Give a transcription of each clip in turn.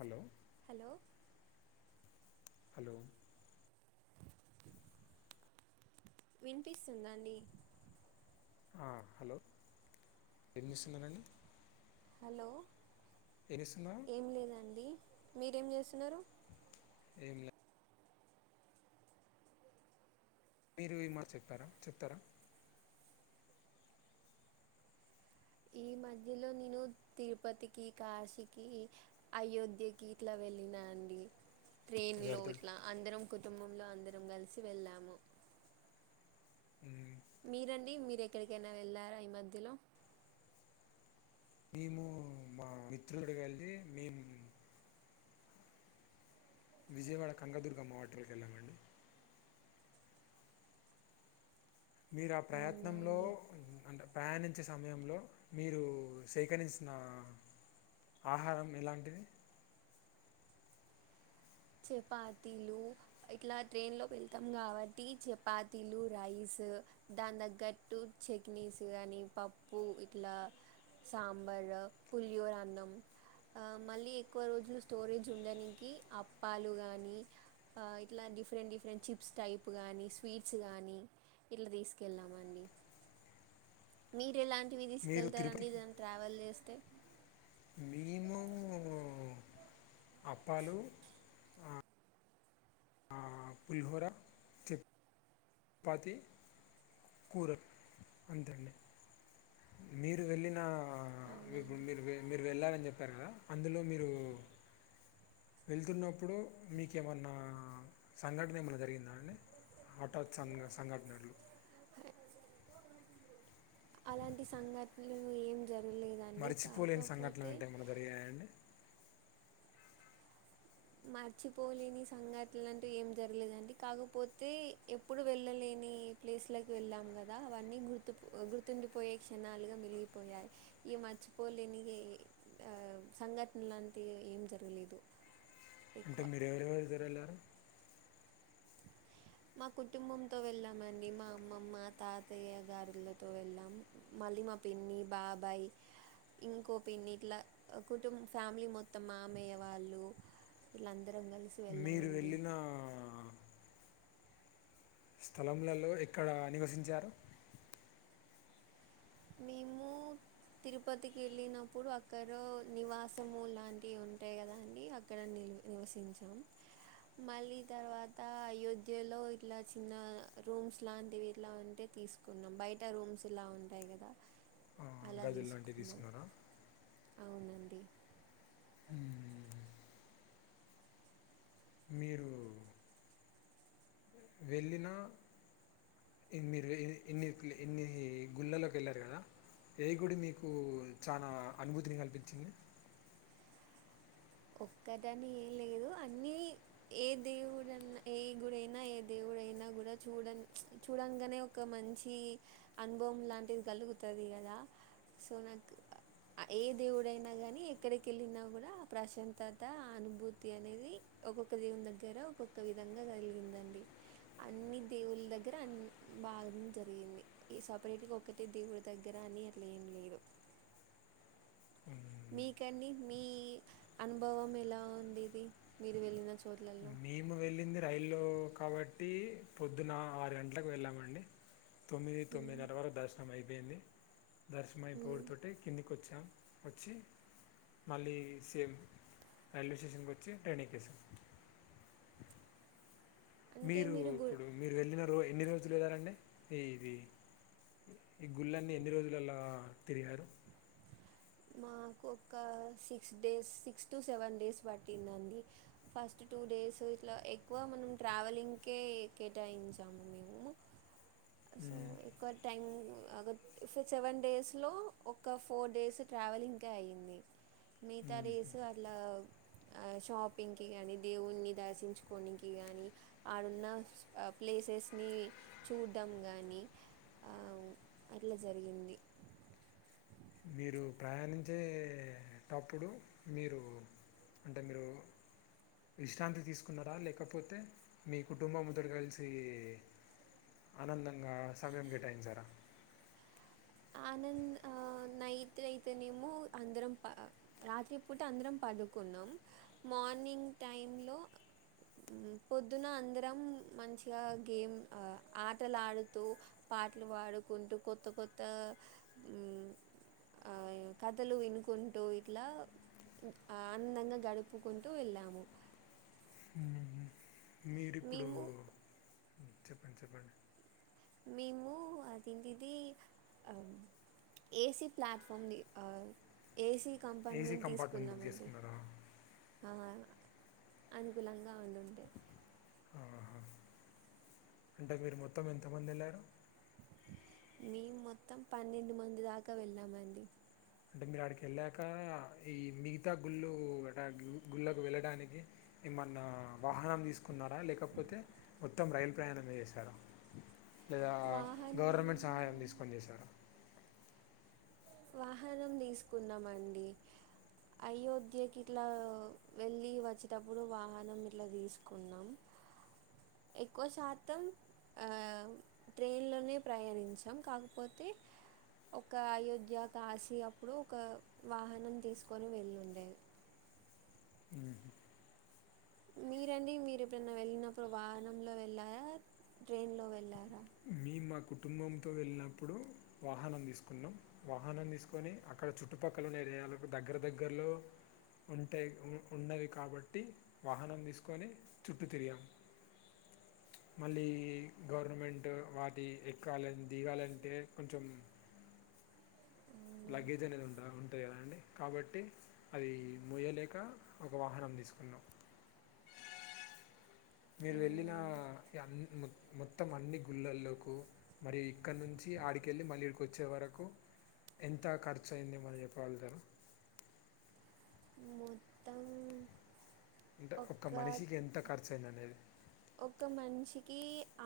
Hello hello hello వినిపిస్తుందండి hello [unintelligible] hello [unintelligible] ఏం లేదండి మీరేం చేస్తున్నారు ఏం లేదు మీరు ఈ మా చెప్పారా చెప్తారా ఈ మధ్యలో నేను తిరుపతికి కాశీకి అయోధ్యకి ఇట్ల వెళ్ళినా అండి ట్రైన్లో ఎవరితో ఇట్ల అందరం కుటుంబంలో అందరం కలిసి వెళ్ళాము ఉ మీరండి మీరు ఎక్కడికైనా వెళ్ళారా ఈ మధ్యలో మేము మా మిత్రుడి [unintelligible] వెళ్ళి మేం విజయవాడ కంగదుర్గ మావటలకి వెళ్మండి మీరు ఆ అవునా ప్రయత్నంలో అండి అంటే ప్రయాణించే సమయంలో మీరు సేకరించి ఆహారం ఎలాంటిది చపాతీలు ఇట్లా ట్రైన్లో వెళ్తాం కాబట్టి చపాతీలు రైస్ దాని తగ్గట్టు చట్నీస్ కానీ పప్పు ఇట్ల సాంబార్ పులియోరు అన్నం మళ్ళీ ఎక్కువ రోజులు స్టోరేజ్ ఉండానికి అప్పాలు కానీ ఇట్లా డిఫరెంట్ డిఫరెంట్ చిప్స్ టైప్ గాని స్వీట్స్ కాగానీ ఇట్ల తీసుకెళ్ళామండి మీరు ఎలాంటివి మీరు తిరుపతి తీసుకెళ్తారండి దాన్ని ట్రావెల్ చేస్తే మేము అప్పాలు ఆ పులిహోర చపాతి కూరలు అంతే అండి మీరు వెళ్ళిన మీరు అవునండి మీరు వెళ్ళాలని చెప్పారు కదా అందులో మీరు వెళ్తున్నప్పుడు మీకేమన్న సంఘటన ఏమైన్న జరిగిందా అండి హఠాత్ సం సంఘటనలు అలాంటి సంఘటనలు ఏం జరగలేద మరిచిపోలేని సంఘటనలు ఏంటే ఏమన్న [unintelligible] మర్చిపోలేని సంఘటన అంటూ ఏం జరగలేదండి కాకపోతే ఎప్పుడు వెళ్ళలేని ప్లేస్లకి వెళ్ళాం కదా అవన్నీ గుర్తు గుర్తుండిపోయే క్షణాలుగా మెలిగిపోయాయ్ ఇ మర్చిపోలేని ఆ సంఘటన లాంటియి ఏం జరగలేదు అంటే ఎక్కువ మీరు ఎవరెవరు ఇద్దరెళ్ళారు మా కుటుంబంతో వెళ్ళామండి మా అమ్మమ్మ తాతయ్య గారులతో వెళ్ళాం మళ్ళీ మా పిన్ని బాబాయ్ ఇంకో పిన్ని ఇట్లా కుటుంబ ఫ్యామిలీ మొత్తం మామయ్య వాళ్ళు ఇలా అందరం కలిసి మీరు వెళ్ళామండి వెళ్ళిన స్థలంలలో ఎక్కడ నివసించారు మేము తిరుపతికెళ్ళినప్పుడు అక్కడ నివాసము లాంటివి ఉంటాయి కదా అండి అక్కడ నివసించాం మళ్ళీ తర్వాత అయోధ్యలో ఇట్లా చిన్న రూమ్స్ లాంటివి ఇట్లా ఉంటే తీసుకు కున్నాం బయట రూమ్స్ ఇలా ఉంటాయి కదా అలా గదులాంటియి తీసుకున్నాం తీసుకున్నారా అవునండి హ్మ్ మీరు వెళ్ళిన ఇన్నిరు ఇన్ని ఇన్ని గుళ్ళల్లోకి వెళ్ళారు కదా ఏ గుడి మీకు చాలా అనుభూతిని కల్పించింది ఒక్కటని ఏం లేదు అన్నీ ఏ దేవుడన్నా ఏ గుడైనా ఏ దేవుడైనా కూడా చూడ చూడంగానే ఒక మంచి అనుభవం లాంటిది కలుగుతది కదా సో నాకు ఏ దేవుడైనా కానీ ఎక్కడికి వెళ్ళినా కూడా ప్రశాంతత అనుభూతి అనేది ఒక్కొక్క దేవుని దగ్గర ఒక్కొక్క విధంగా కలిగిందండి అన్ని దేవుళ్ళ దగ్గర అన్ని బాగా జరిగింది ఈ సపరేట్గా ఒక్కటే దేవుడి దగ్గర అని అట్ల ఏం లేదు మ్మ్. మీకండి మీ అనుభవం ఎలా ఉండేది మీరు వెళ్ళిన చోట్లల్లో మేం వెళ్ళింది రైల్లో కాబట్టి పొద్దున ఆరు గంటలకు వెళ్ళామండి తొమ్మిది తొమ్మిదిన్నర మ్మ్ వరకు దర్శనం అయిపోయింది దర్శనం అయిపోవుడుతోటే కిందికి వచ్చాం వచ్చి మళ్ళీ సేమ్ రైల్వే స్టేషన్కి వచ్చి ట్రైన్ ఎక్కేసాం అంటే మీరు గు ఇప్పుడు మీరు వెళ్ళిన రో ఎన్ని రోజులు వెలారండి ఇది ఈ గుళ్ళన్నీ ఎన్ని రోజులిలా తిరిగారు మాకు ఒక six days six to seven days పట్టిందండి ఫస్ట్ టూ డేస్ ఇట్లా ఎక్కువ మనం ట్రావెలింగ్కే కేటాయించాము మేము సో మ్మ్. ఎక్కువ టైమ్ సెవెన్ డేస్ లో ఒక ఫోర్ డేస్ ట్రావెలింగ్కే అయ్యింది మిగతా మ్మ్. డేసు అట్లా షాపింగ్కి కానీ దేవుని దర్శించుకోడానికి కానీ ఆడున్న ప్లేసెస్ ని చూడ్డం గానీ అట్లా జరిగింది మీరు ప్రయాణించేటప్పుడు మీరు అంటే మీరు విశ్రాంతి తీసుకున్నారా లేకపోతే మీ కుటుంబంతోటి కలిసి ఆనందంగా సమయం కేటాయించారా ఆనంద్ ఆ నైట్ అయితేనేమో అందరం రాత్రి పూట అందరం పడుకున్నాం మార్నింగ్ టైమ్లో పొద్దున అందరం మంచిగా గేమ్ ఆటలాడుతూ పాటలు పాడుకుంటూ కొత్త కొత్త ఆ కథలు వినుకుంటూ ఇట్లా ఆనందంగా గడుపుకుంటూ వెళ్ళాము మీరిప్పుడు మేము చెప్పండి చెప్పండి మేము అదేంటిది ఏసి ప్లాట్ఫార్మ్ని AC AC compartment compartment book తీసుకుందామండి చేసుకున్నారా ఆహా అనుకూలంగా ఉండుంటే హా అంటే మీరు మొత్తం ఎంతమంది వెళ్ళారు మేము మొత్తం పన్నెండు మంది దాకా వెళ్ళామ అండి అంటే మీరు అడికి వెళ్ళాక ఈ మిగతా గుళ్ళు అ గుళ్ళకి వెళ్ళడానికి ఏమన్నా వాహనం తీసుకున్నారా లేకపోతే మొత్తం రైల్ ప్రయాణమే చేశారా లేదా వాహనం గవర్నమెంట్ సహాయం తీసుకొని చేసారా వాహనం తీసుకున్నామండి అయోధ్యకి ఇట్లా వెళ్ళి వచ్చేటప్పుడు వాహనం ఇట్లా తీసుకున్నాం ఎక్కువ శాతం ఆ ట్రైన్లోనే ప్రయాణించాం కాకపోతే ఒక అయోధ్య కాసి అప్పుడు ఒక వాహనం తీసుకొని వెళ్ళ ఉండేది ఉ మీరండి మీరు ఎప్పుడన్నా వెళ్ళినప్పుడు వాహనంలో వెళ్ళారా ట్రైన్లో వెళ్ళారా మేము మా కుటుంబంతో వెళ్ళినప్పుడు వాహనం తీసుకున్నాం వాహనం తీసుకొని అక్కడ చుట్టుపక్కల ఉన్న ఏరియలకు దగ్గర దగ్గరలో ఉంటే ఉన్నవి కాబట్టి వాహనం తీసుకొని చుట్టూ తిరిగాం మళ్ళీ గవర్నమెంట్ వాటి ఎక్కాలని దిగాలంటే కొంచెం అవునా లగేజ్ అనేది ఉంట ఉంటుంది కదా అండి కాబట్టి అది మోయలేక ఒక వాహనం తీసుకున్నాం మీరు అవునా వెళ్ళిన అండి అ మొత్తం అన్ని గుళ్ళల్లోలకు మరియు ఇక్కడి నుంచి ఆడికెళ్ళి మళ్ళీ ఇక్కడికి వచ్చే వరకు ఎంత ఖర్చు అయిందో మన చెప్పగలుగుతారు మొత్తం అంటే ఒక్క ఒక మనిషికి ఎంత ఖర్చు అయింది అనేది ఒక మషికి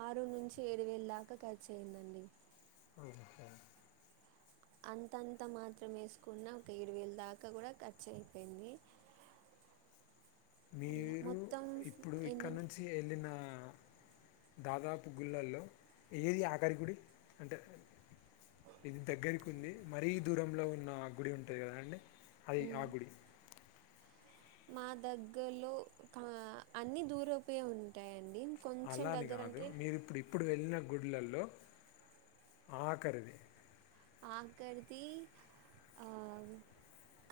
ఆరు నుంచి ఏడు వేల దాకా ఖర్చు అయ్యందండి అకా అంతంత మాత్రం వేసుకున్న ఒక ఏడు వేల దాకా కూడా ఖర్చు అయిపోయింది అలా మీరు మొత్తం ఇప్పుడు ఇక్క ఏంటంటే నుంచి వెళ్ళిన దాదాపు గుళ్ళల్లో ఏది ఆఖరికుడి అంటే ఇది దగ్గరికు ఉంది మరీ దూరంలో ఉన్న ఆ గుడి ఉంటుంది కదా అండి అది ఆ గుడి మా దగ్గరలో అన్ని దూరంవే ఉంటాయిండి అలాని కాదు మీరు ఇప్పుడు ఇప్పుడు వెళ్ళిన గుళ్లల్లో ఆఖరిది ఆకరిది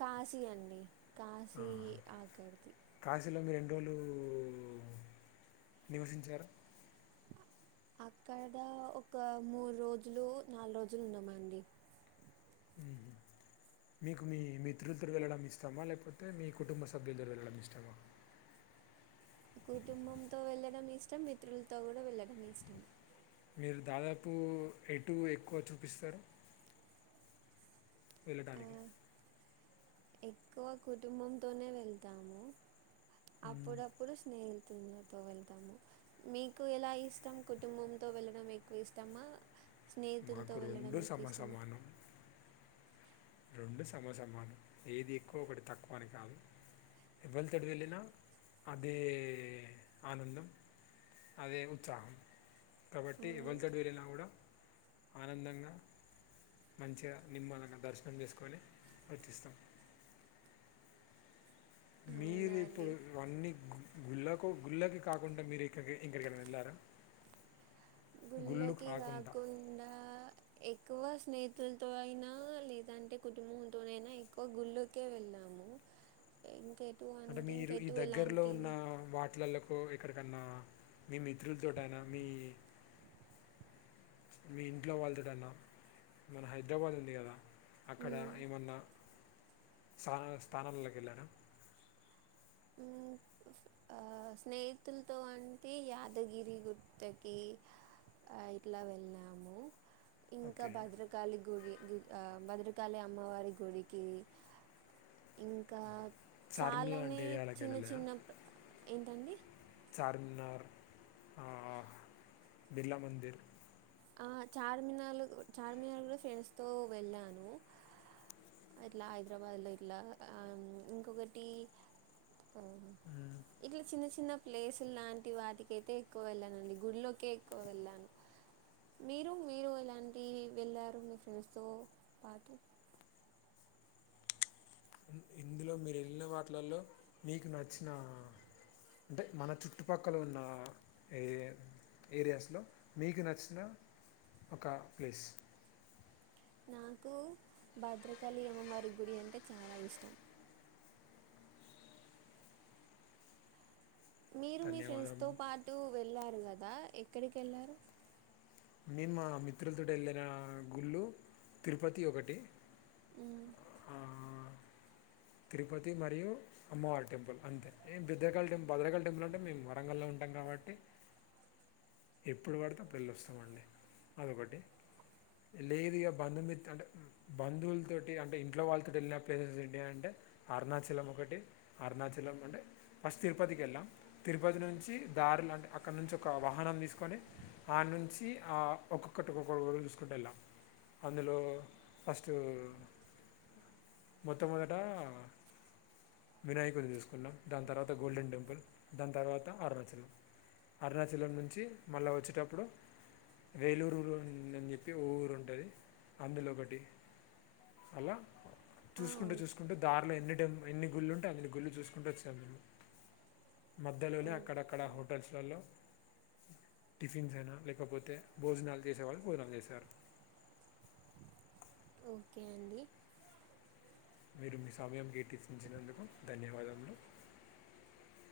కాశీ అండి కాశీ ఆహా. ఆకర్ది కాశీలో మీరు ఎన్రోజులు నివసించారు అక్కడ ఒక మూడు రోజులు నాలుగు రోజులు ఉన్నామండి ఉహ్ మీకు మీ మిత్రులతోటి వెళ్ళడం ఇష్టమా లేకపోతే మీ కుటుంబ సభ్యులతోటి వెళ్ళడం ఇష్టమా కుటుంబంతో వెళ్ళడం ఇష్టం మిత్రులతో కూడా వెళ్ళడం ఇష్టం మీరు దాదాపు ఎటు ఎక్కువ చూపిస్తారు ఆ, వెళ్ళటానికి ఎక్కువ కుటుంబంతోనే వెళ్తాము అప్పుడప్పుడు స్నేహిల్ తులతో వెళ్తాము మీకు ఎలా ఇష్టం కుటుంబంతో వెళ్ళడం ఎక్కువ ఇష్టమా స్నేహితులతో మాకు వెళ్ళడం రెండు మీకు సమ ఇష్టమా సమానం రెండు సమసమానం ఏది ఎక్కువ ఒకటి తక్కువ అని కాదు ఎవళతోటి వెళ్ళినా అదే ఆనందం అదే ఉత్సాహం కాబట్టి అవునండి ఎవలితోటి వెళ్ళినా కూడా ఆనందంగా మంచిగా నిమ్మలంగా దర్శ శనం చేసుకోని వచ్చేస్తాం అవునా మీరు అండి ఇప్పుడు ఇవన్నీ గు గుళ్ళకు గుళ్ళకి కాకుండా మీరు ఇక్కడికి ఎక్కడికైనా వెళ్ళారా గుళ్ళకి కాకుండా ఎక్కువ స్నేహితులతో అయినా లేదంటే కుటుంబం తోనైనా ఎక్కువ గుళ్ళకే వెళ్ళాము ఇంకా ఎటు పో అంటే మీరు ఈ దగ్గర్లో ఉన్న వాటిలలో కో ఎక్కడికన్నా మీ మిత్రులతోట అయినా మీ మీ ఇంట్లో వాళ్లతోటి అన్నా మన హైదరాబాద్ ఉంది కదా అక్కడ ఏమన్నా సాహ్ స్థానాలల్లోకి వెళ్ళారా మ్మ్ ఆ స్నేహితులతో అంటే యాదగిరి గుట్టకి ఆహ్ ఇట్లా వెళ్ళాము ఇంకా ఓకే భద్ర కాళి గుడి గు ఆహ్ భద్రకాళి అమ్మవారి గుడికి ఇంకా చార్మిల్ అంటే చాలానే ఎరియా లైక్ చిన్న చిన్న ప్ ఏంటండి చార్మినార్ ఆహ్ బిర్లా మందిర్ ఆ చార్మినాల్ కు చార్మినార్ కూడా ఫ్రెండ్స్ తో వెళ్ళాను ఇట్లా హైదరాబాద్ లో ఇట్లా ఆహ్ హ్మ్ ఇంకొకటి ఆహ్ ఇట్లా చిన్న చిన్న ప్లేసులు లాంటి వాటికైతే ఎక్కువ వెళ్ళానండి గుల్లకే ఎక్కువ వెళ్ళాను మీరు మీరు ఎలాంటి వెళ్ళారు మీ ఫ్రెండ్స్ తో పాటు ఉహ్ ఇందులో మీరు వెళ్ళిన వాటిలల్లో మీకు నచ్చినా అంటే మన చుట్టుపక్కల ఉన్న ఏ ఏరియాస్లో మీకు నచ్చిన ఒక ప్లేస్ నాకు భద్రకాళి అమ్మవారి గుడి అంటే చాలా ఇష్టం మీరు మీ ఫ్రెండ్స్ ధన్యవాదం తో పాటు వెళ్ళారు కదా ఎక్కడికి వెళ్ళారు నేను మా మిత్రులతోటి వెళ్ళిన గుళ్ళు తిరుపతి ఒకటి ఆహ్ ఆహ్ తిరుపతి మరియు అమ్మవారి టెంపుల్ అంతే బద్రకాళ టెంల్ భద్రకాళీ టెంపుల్ అంటే మేము వరంగల్లో ఉంటాం కాబట్టి ఎప్పుడు పడితే ఆప్పుడు వెళ్ళి వస్తామండి అదొకటి లేదుగా బంధమిత్త అంటే బంధువుల తోటి అంటే ఇంట్లో వాళ్ళతోటి వెళ్ళిన ప్లేసెస్ ఏమిటి అంటే అరుణాచలం ఒకటి అరుణాచలం అంటే ఫస్ట్ తిరుపతికి వెళ్ళాం తిరుపతి నుంచి దారిల అంటే అక్కడ నుంచి ఒక వాహనం తీసుకొని ఆడ నుంచి ఆ ఒక్కొక్కటి ఒక్కటి చూసుకుంటు వెళ్ళాం అందులో ఫస్ట్ మొట్టమొదట వినాయకుని చూసుకున్నాం దాని తర్వాత గోల్డెన్ టెంపుల్ దాని తర్వాత అరుణాచలం అరుణాచలం నుంచి మళ్ళీ వచ్చేటప్పుడు వేలూరులో ఉందని చెప్పి ఓ ఊరు ఉంటది అందులో ఒకటి అలా చూసుకుంటు అవును చూసుకుంటు ఎన్ని టైం ఎన్ని గుళ్ళు ఉంటే అన్ని గుళ్ళు చూసుకుంటు వచ్చాం మేము మధ్యలోనే అక్కడక్కడ ఓకే హోటల్స్లలో టిఫిన్స్ అయినా లేకపోతే భోజనాలు చేసేవాళ్ళు భోజనాలు చేశారు ఓకే అండి మీరు మీ సమయం కేటాచించినందుకు ధన్యవాదములు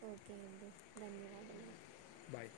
ఓకే అండి ధన్యవాదములు బాయ్